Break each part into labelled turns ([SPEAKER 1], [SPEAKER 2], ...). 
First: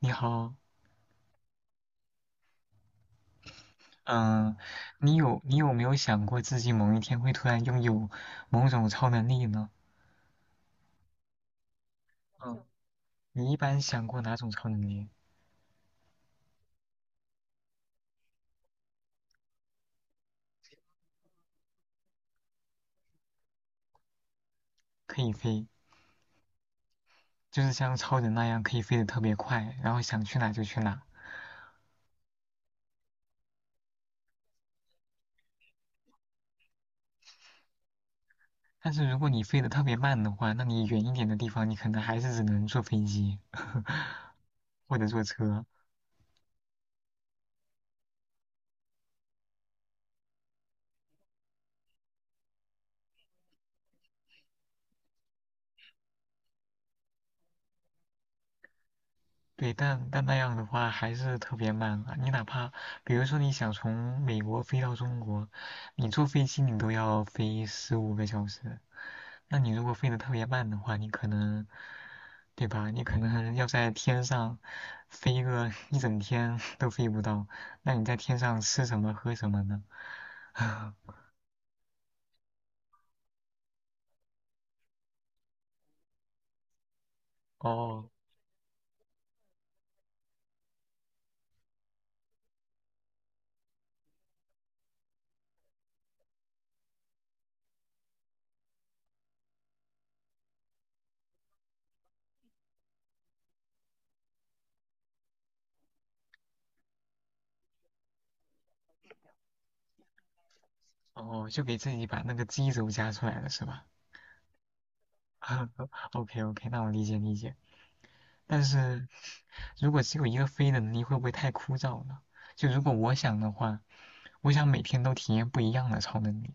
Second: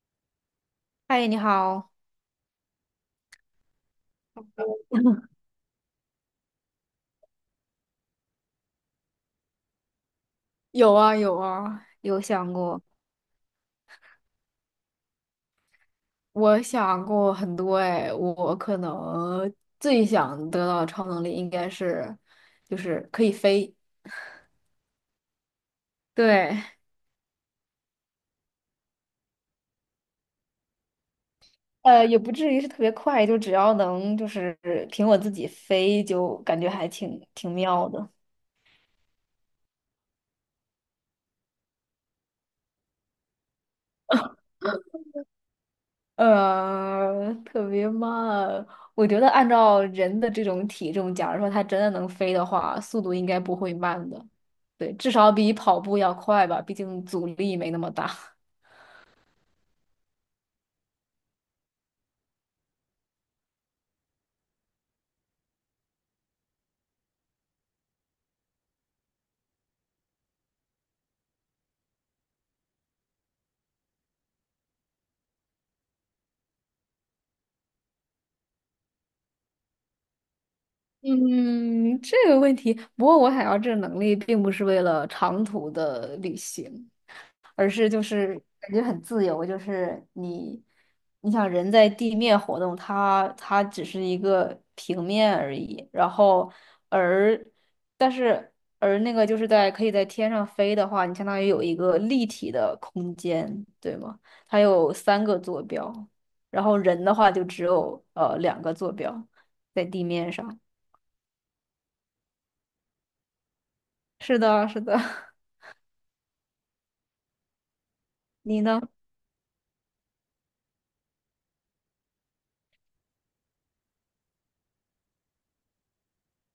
[SPEAKER 1] 你好，
[SPEAKER 2] 嗨，你好。
[SPEAKER 1] 嗯，你有没有想过自己某一天会突然拥有某种超能力呢？
[SPEAKER 2] 有啊有啊，有想
[SPEAKER 1] 嗯，
[SPEAKER 2] 过？
[SPEAKER 1] 你一般想过哪种超能力？
[SPEAKER 2] 我想过很多哎，我可能最想得到的超能力应该是，就是可以飞。
[SPEAKER 1] 可以飞，
[SPEAKER 2] 对，
[SPEAKER 1] 就是像超人那样可以飞得特别快，然后想去哪就去哪。
[SPEAKER 2] 也不至于是特别快，就只要能就是凭我自己飞，就感觉还挺妙的。
[SPEAKER 1] 但是如果你飞得特别慢的话，那你远一点的地方你可能还是只能坐飞机，或者坐车。
[SPEAKER 2] 特别慢。我觉得按照人的这种体重，假如说它真的能飞的话，速度应该不会慢的。对，至少比跑步要快吧，毕竟阻力没那么大。
[SPEAKER 1] 对，但那样的话还是特别慢啊。你哪怕比如说你想从美国飞到中国，你坐飞机你都要飞15个小时。那你如果飞得特别慢的话，你可能，对吧？你可能要在天上飞个 一整天 都飞不到。那你在天上吃什么喝什么呢？
[SPEAKER 2] 嗯，这个问题，不过我想要这个能力，并不是为了长途的旅行。而是就
[SPEAKER 1] 哦
[SPEAKER 2] 是感觉很自由，你想人在地面活动，它只是一个平面而已，然后而但是而那个就是在可以在天上飞的话，你相当于有一个立体的空间，对吗？它有三个坐标，然后人的话就只有两个坐标在地面上。
[SPEAKER 1] 哦，就给自己把那个基轴加出来了是吧
[SPEAKER 2] 是的，是的，
[SPEAKER 1] ？OK OK，那我理解理解。
[SPEAKER 2] 你
[SPEAKER 1] 但
[SPEAKER 2] 呢？
[SPEAKER 1] 是如果只有一个飞的能力，会不会太枯燥了？就如果我想的话，我想每天都体验不一样的超能力。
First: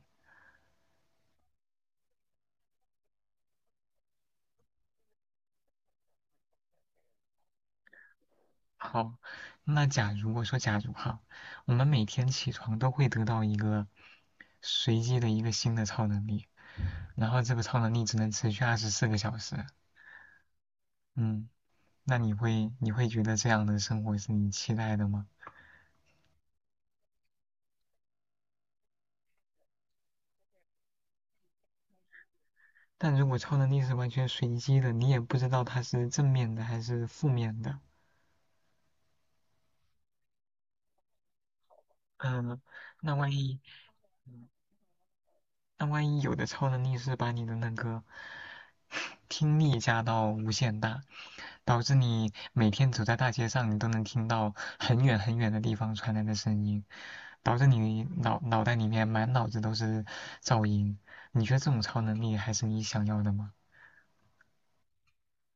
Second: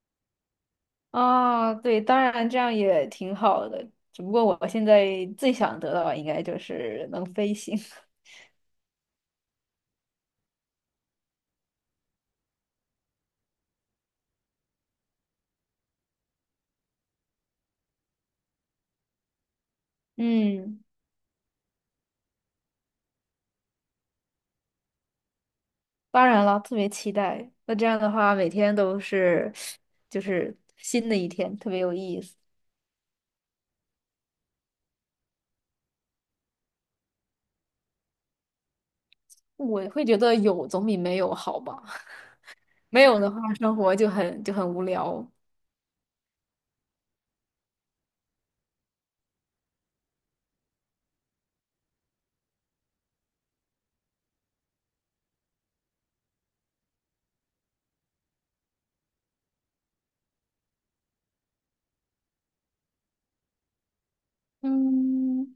[SPEAKER 2] 啊，对，当然这样也挺好的，只不过我现在最想得到的应该就是能飞行。
[SPEAKER 1] 好，那假如我说假如哈，我们每天起床都会得到一个随机的一个新的超能力，然后这个超能力只能持续24个小时。
[SPEAKER 2] 嗯，
[SPEAKER 1] 嗯，那你会觉得这样的生活是你期待的吗？
[SPEAKER 2] 当然了，特别期待。那这样的话，每天都是就是新的一天，特别有意思。
[SPEAKER 1] 但如果超能力是完全随机的，你也不知道它是正面的还是负面的。
[SPEAKER 2] 我会觉得有总比没有好吧，
[SPEAKER 1] 嗯，
[SPEAKER 2] 没
[SPEAKER 1] 那
[SPEAKER 2] 有的
[SPEAKER 1] 万
[SPEAKER 2] 话，
[SPEAKER 1] 一
[SPEAKER 2] 生活就很无聊。
[SPEAKER 1] 那万一有的超能力是把你的那个听力加到无限大，导致你每天走在大街上，你都能听到很远很远的地方传来的声音，导致你脑袋里面满脑子都是噪音。你觉得这种超能力还是你想要的吗？
[SPEAKER 2] 嗯，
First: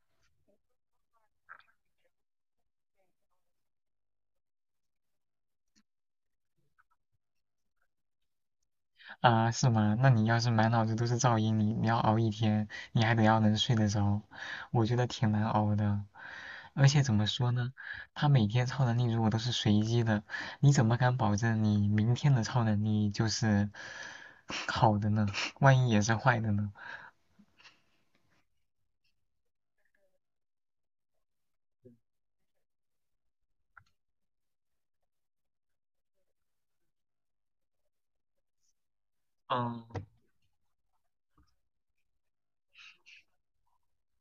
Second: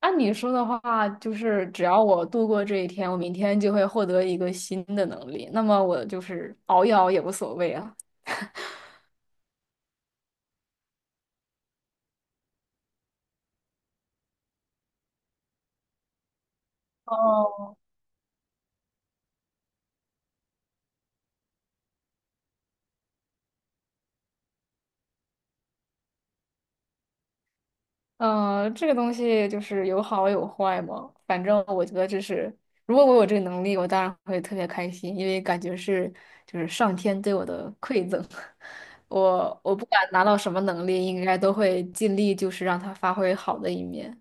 [SPEAKER 2] 按你说的话，就是只要我度过这一天，我明天就会获得一个新的能力，那么我就是熬一熬也无所谓啊。
[SPEAKER 1] 啊，是吗？那你要是满脑子都是噪音，你要熬一天，你还得要能睡得着，我觉得挺难熬的。而且怎么说呢，
[SPEAKER 2] 哦
[SPEAKER 1] 他每天超能力如果都是随机的，你怎么敢保证你明天的超能力就是 好的呢？万一也是坏的呢？
[SPEAKER 2] 嗯，这个东西就是有好有坏嘛。反正我觉得这是，如果我有这个能力，我当然会特别开心，因为感觉是就是上天对我的馈赠。我不管拿到什么能力，应该都会尽力就是让它发挥好的一面。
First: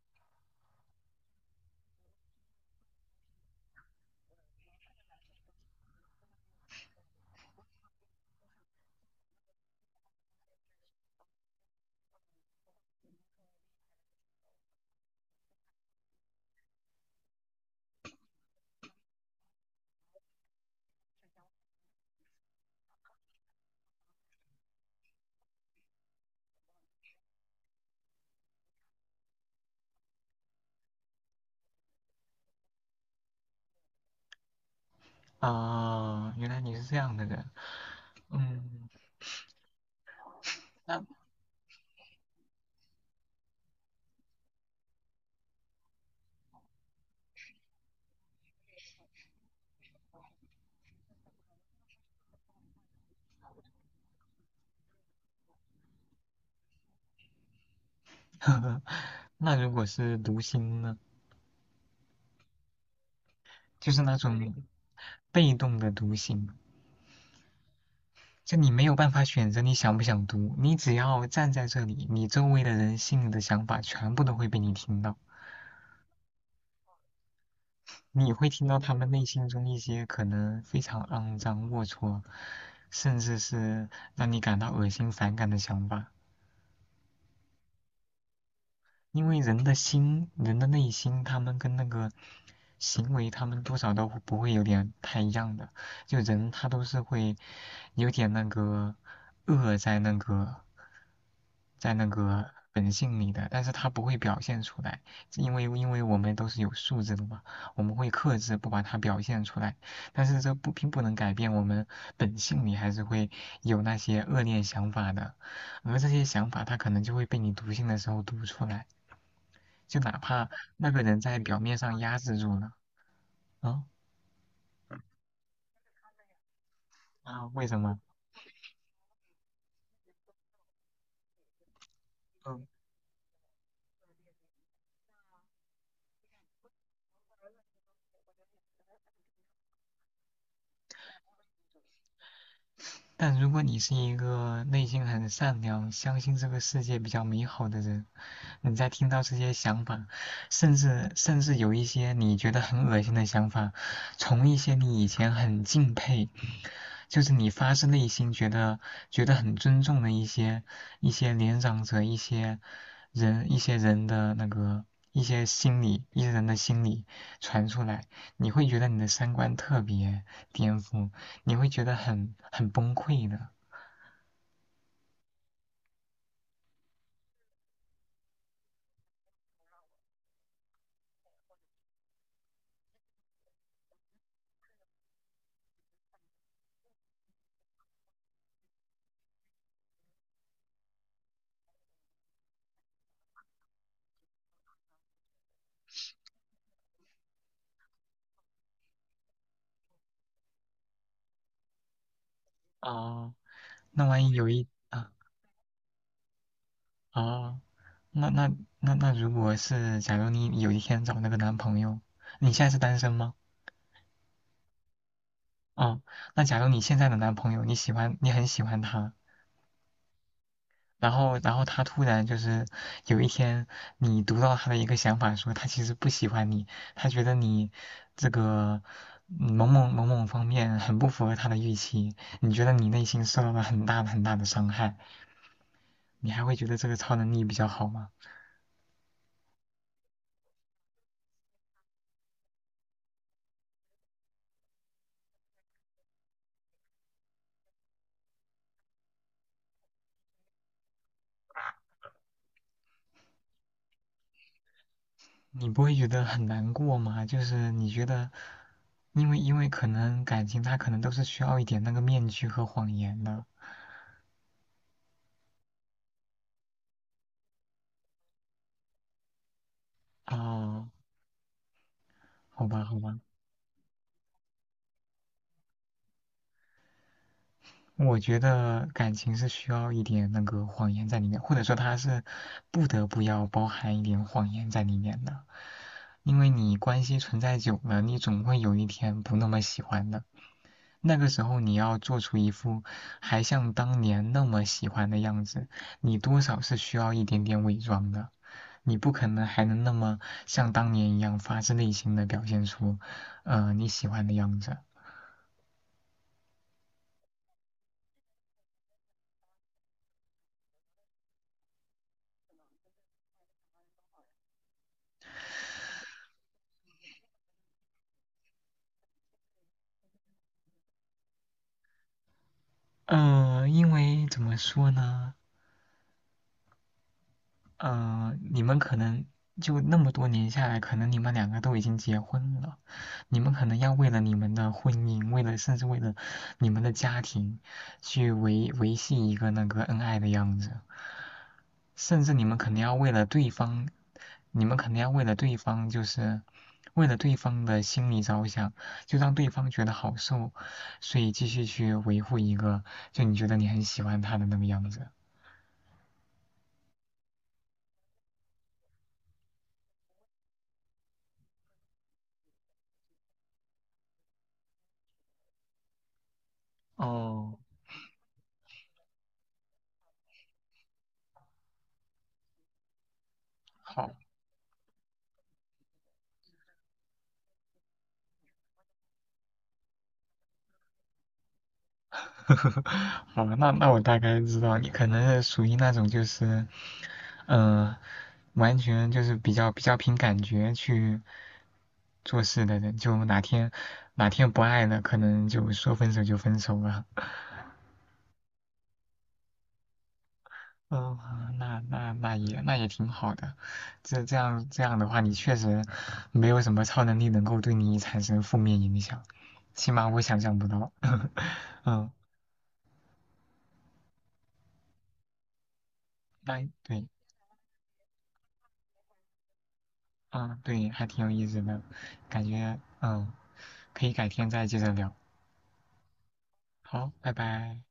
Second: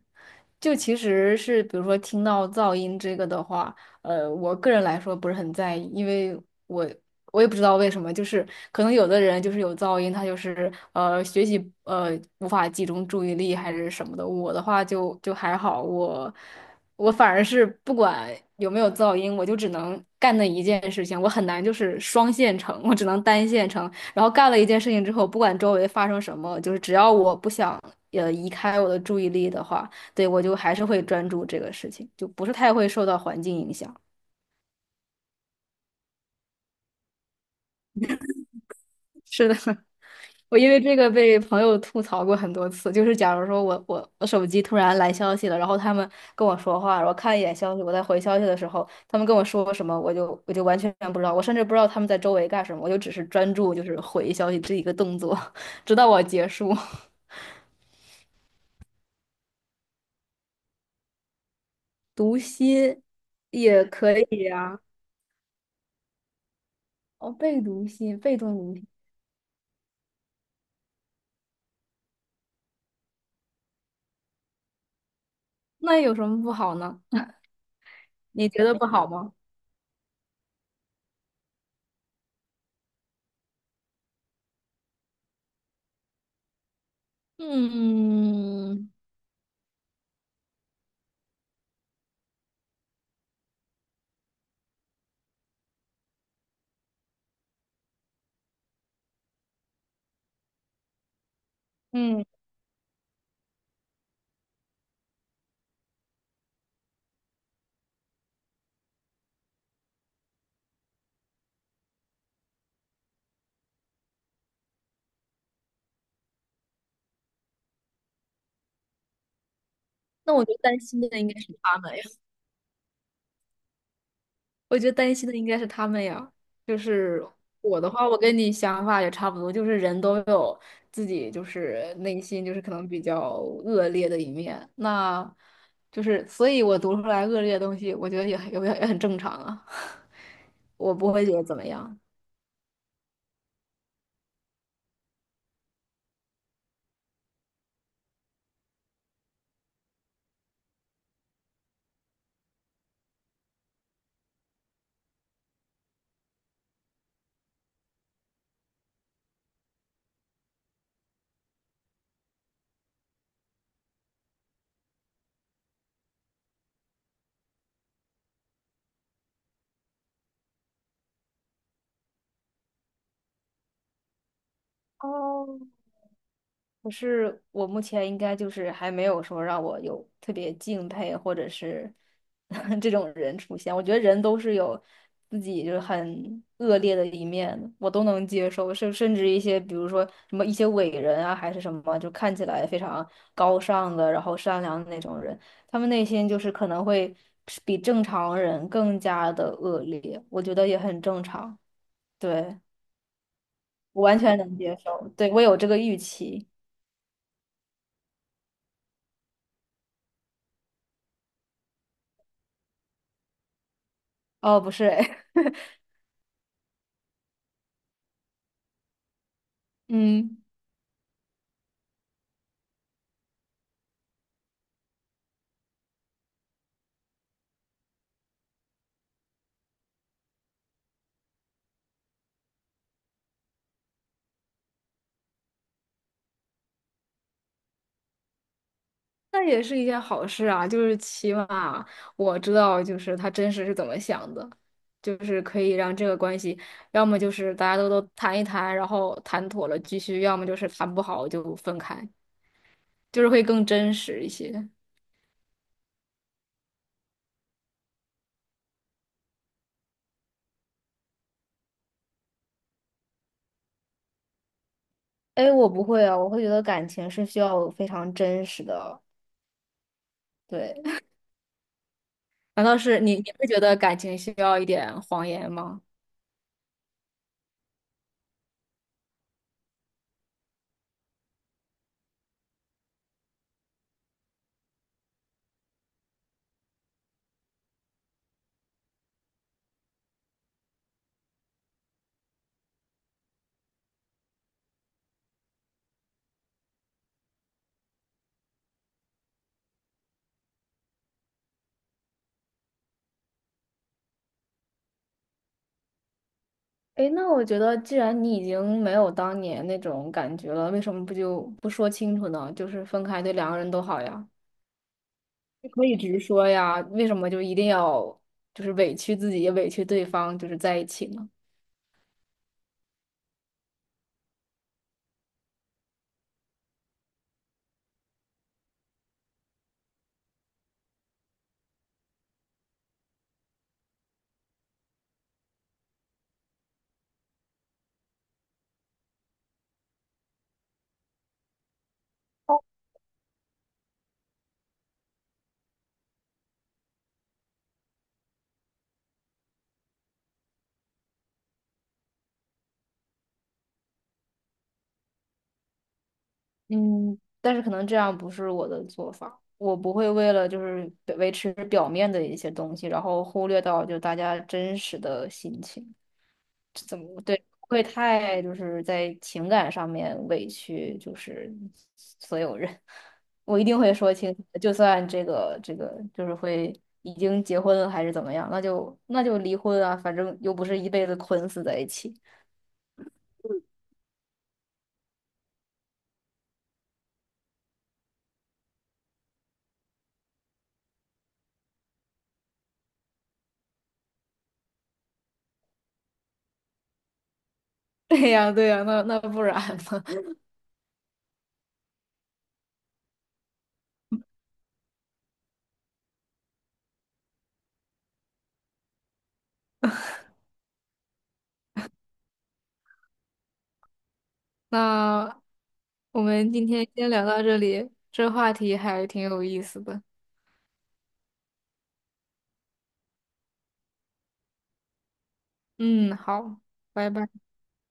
[SPEAKER 2] 就其实是，比如说听到噪音这个的话，我个人来说不是很在意，因为我我也不知道为什么，就是可能有的人就是有噪音，他就是学习无法集中注意力还是什么的。我的话就还好，我反而是不管有没有噪音，我就只能干那一件事情，我很难就是双线程，我只能单线程。然后干了一件事情之后，不管周围发生什么，就是只要我不想移开我的注意力的话。对，我就还是会专注这个事情，就不是太会受到环境影响。
[SPEAKER 1] 啊，原来你是这样的人，嗯，
[SPEAKER 2] 是的，我因为这个被朋友吐槽过很多次，就是假如说我手机突然来消息了，然后他们跟我说话，然后看一眼消息，我在回消息的时候，他们跟我说什么，我就完全不知道，我甚至不知道他们在周围干什么，我就只是专注就是回消息这一个动作，直到我结束。
[SPEAKER 1] 那如果是读心呢？
[SPEAKER 2] 读心也
[SPEAKER 1] 就是那
[SPEAKER 2] 可以
[SPEAKER 1] 种
[SPEAKER 2] 啊。
[SPEAKER 1] 被动的读心。
[SPEAKER 2] 哦，被读心，被
[SPEAKER 1] 就
[SPEAKER 2] 动
[SPEAKER 1] 你
[SPEAKER 2] 读
[SPEAKER 1] 没
[SPEAKER 2] 心，
[SPEAKER 1] 有办法选择你想不想读，你只要站在这里，你周围的人心里的想法全部都会被你听到，
[SPEAKER 2] 那有什么不好呢？
[SPEAKER 1] 你会
[SPEAKER 2] 你觉
[SPEAKER 1] 听
[SPEAKER 2] 得
[SPEAKER 1] 到
[SPEAKER 2] 不
[SPEAKER 1] 他
[SPEAKER 2] 好
[SPEAKER 1] 们内
[SPEAKER 2] 吗？
[SPEAKER 1] 心中一些可能非常肮脏、龌龊，甚至是让你感到恶心、反感的想法。
[SPEAKER 2] 嗯，
[SPEAKER 1] 因为人的心，人的内心，他们跟那个行为，他们多少都不会有点太一样的。就人他都是会有点那个恶在那个在那
[SPEAKER 2] 嗯，
[SPEAKER 1] 个本性里的，但是他不会表现出来，因为我们都是有素质的嘛，我们会克制不把它表现出来。但是这不并不能改变我们本性里还是会有那些恶劣想法的，而这些想法它可能就会被你读心的时候读出来。就哪
[SPEAKER 2] 那我
[SPEAKER 1] 怕
[SPEAKER 2] 觉得担
[SPEAKER 1] 那
[SPEAKER 2] 心
[SPEAKER 1] 个人
[SPEAKER 2] 的应
[SPEAKER 1] 在
[SPEAKER 2] 该是
[SPEAKER 1] 表面
[SPEAKER 2] 他们
[SPEAKER 1] 上
[SPEAKER 2] 呀，
[SPEAKER 1] 压制住了，啊
[SPEAKER 2] 我觉得担心的应该是他们呀。就是
[SPEAKER 1] 啊，为什
[SPEAKER 2] 我的
[SPEAKER 1] 么？
[SPEAKER 2] 话，我跟你想法也差不多，就是人都有自己就是内心就是可
[SPEAKER 1] 嗯
[SPEAKER 2] 能比较恶劣的一面，那就是所以我读出来恶劣的东西，我觉得也很正常啊，我不会觉得怎么样。
[SPEAKER 1] 但如果你是一个内心很善良、相信这个世界比较美好的人，你在听到这些想法，甚至有一些你觉得很恶心的想法，从一些你以前很敬佩，就是你发自内心觉得很尊重的一些年长者、一些人、一些人的那个一些心理、一些人的心理传出来，你会觉得你的三观特别颠覆。你会觉得很崩溃的。
[SPEAKER 2] 哦，可是我目前应该就是还没有说让我有特别敬佩或者是 这种人出现。我觉得人都是有自己就是很恶劣的一面的，我都能接受，甚至一些比如说什么一些伟人啊，还是什么，就看起来非常高尚的，然后善良的那种人，他们内心就是可能会比正常人更加的恶劣，我觉得也很正常。对，
[SPEAKER 1] 哦
[SPEAKER 2] 我
[SPEAKER 1] 那
[SPEAKER 2] 完
[SPEAKER 1] 万一
[SPEAKER 2] 全
[SPEAKER 1] 有
[SPEAKER 2] 能
[SPEAKER 1] 一
[SPEAKER 2] 接受，
[SPEAKER 1] 啊，
[SPEAKER 2] 对，我有这个预期。
[SPEAKER 1] 哦，那那那，如果是假如你有一天找那个男朋友，你现在是单身吗？
[SPEAKER 2] 哦，不是，
[SPEAKER 1] 哦，那假如你现在的男朋友你喜欢，你很喜欢他，
[SPEAKER 2] 嗯，
[SPEAKER 1] 然后他突然就是有一天你读到他的一个想法，说他其实不喜欢你，他觉得你这个某某某某方面很不符合他的预期，你觉得你内心受到了很大很大的伤害。你还会觉得这个超能力比较好吗？
[SPEAKER 2] 那也是一件好事啊，就是起码我知道，就是他真实是怎么想的，就是可以让这个关系，要么就是大家都谈一谈，然后谈妥了继续，要么就是谈不好就分开，就是会更真实一些。
[SPEAKER 1] 你不会觉得很难过吗？就是你觉得，因为可能感情它可能都是需要一点那个面具和谎言的。
[SPEAKER 2] 哎，我不会啊，我会觉得感情是需要非常真实的。对，
[SPEAKER 1] 哦，
[SPEAKER 2] 难
[SPEAKER 1] 好
[SPEAKER 2] 道
[SPEAKER 1] 吧，好
[SPEAKER 2] 是你
[SPEAKER 1] 吧，
[SPEAKER 2] 你会觉得感情需要一点谎言吗？
[SPEAKER 1] 我觉得感情是需要一点那个谎言在里面，或者说它是不得不要包含一点谎言在里面的，因为你关系存在久了，你总会有一天不那么喜欢的。那个时候你要做出一副还像当年那么喜欢的样子，你多少是需要一点点伪装的。你不可能还能那么像当年一样发自内心的表现出，你喜欢的样子。
[SPEAKER 2] 哎，那我觉得，既然你已经没有当年那种感觉了，为什么不就不说清楚呢？就是分开对两个人都好呀，就可以直说呀，为什么就一定要就是委屈自己也委屈对方，就是在一起呢？
[SPEAKER 1] 因为怎么说呢？嗯、你们可能就那么多年下来，可能你们两个都已经结婚了，你们可能要为了你们的婚姻，甚至为了你们的家庭，去维系一个那个恩爱的样子。甚至你们肯定要为了对方，你们肯定要为了对方，就是为了对方的心理着想，就让对方觉得好受，所以继续去维护一个就你觉得你很喜欢他的那个样子。
[SPEAKER 2] 嗯，但是可能这样不是我的做法，我不会为了就是维持表面的一些东西，然后忽略到就大家真实的心情。怎么对，
[SPEAKER 1] 哦，
[SPEAKER 2] 不会太就是在情感上面委屈，就是所有人，我一定会
[SPEAKER 1] 好，
[SPEAKER 2] 说清楚的就算这个就是会已经结婚了还是怎么样，那就离婚啊，反正又不是一辈子捆死在一起。
[SPEAKER 1] 好，那那我大概知道你可能是属于那种就是，呃，完全就是比较凭感觉去做事的人，就哪天哪天不爱了，可能就说分手就分手了。
[SPEAKER 2] 对呀，对呀，那不然呢？
[SPEAKER 1] 哦，那也那也挺好的，这样的话，你确实没有什么超能力能够对你产生负面影响，起码我想象不到。嗯，
[SPEAKER 2] 那我们
[SPEAKER 1] 那
[SPEAKER 2] 今天
[SPEAKER 1] 对，
[SPEAKER 2] 先聊到这里，这话题还挺有意思的。
[SPEAKER 1] 啊对，还挺有意思的，感觉可以改天再接着聊。
[SPEAKER 2] 嗯，好，拜
[SPEAKER 1] 好，拜
[SPEAKER 2] 拜。
[SPEAKER 1] 拜。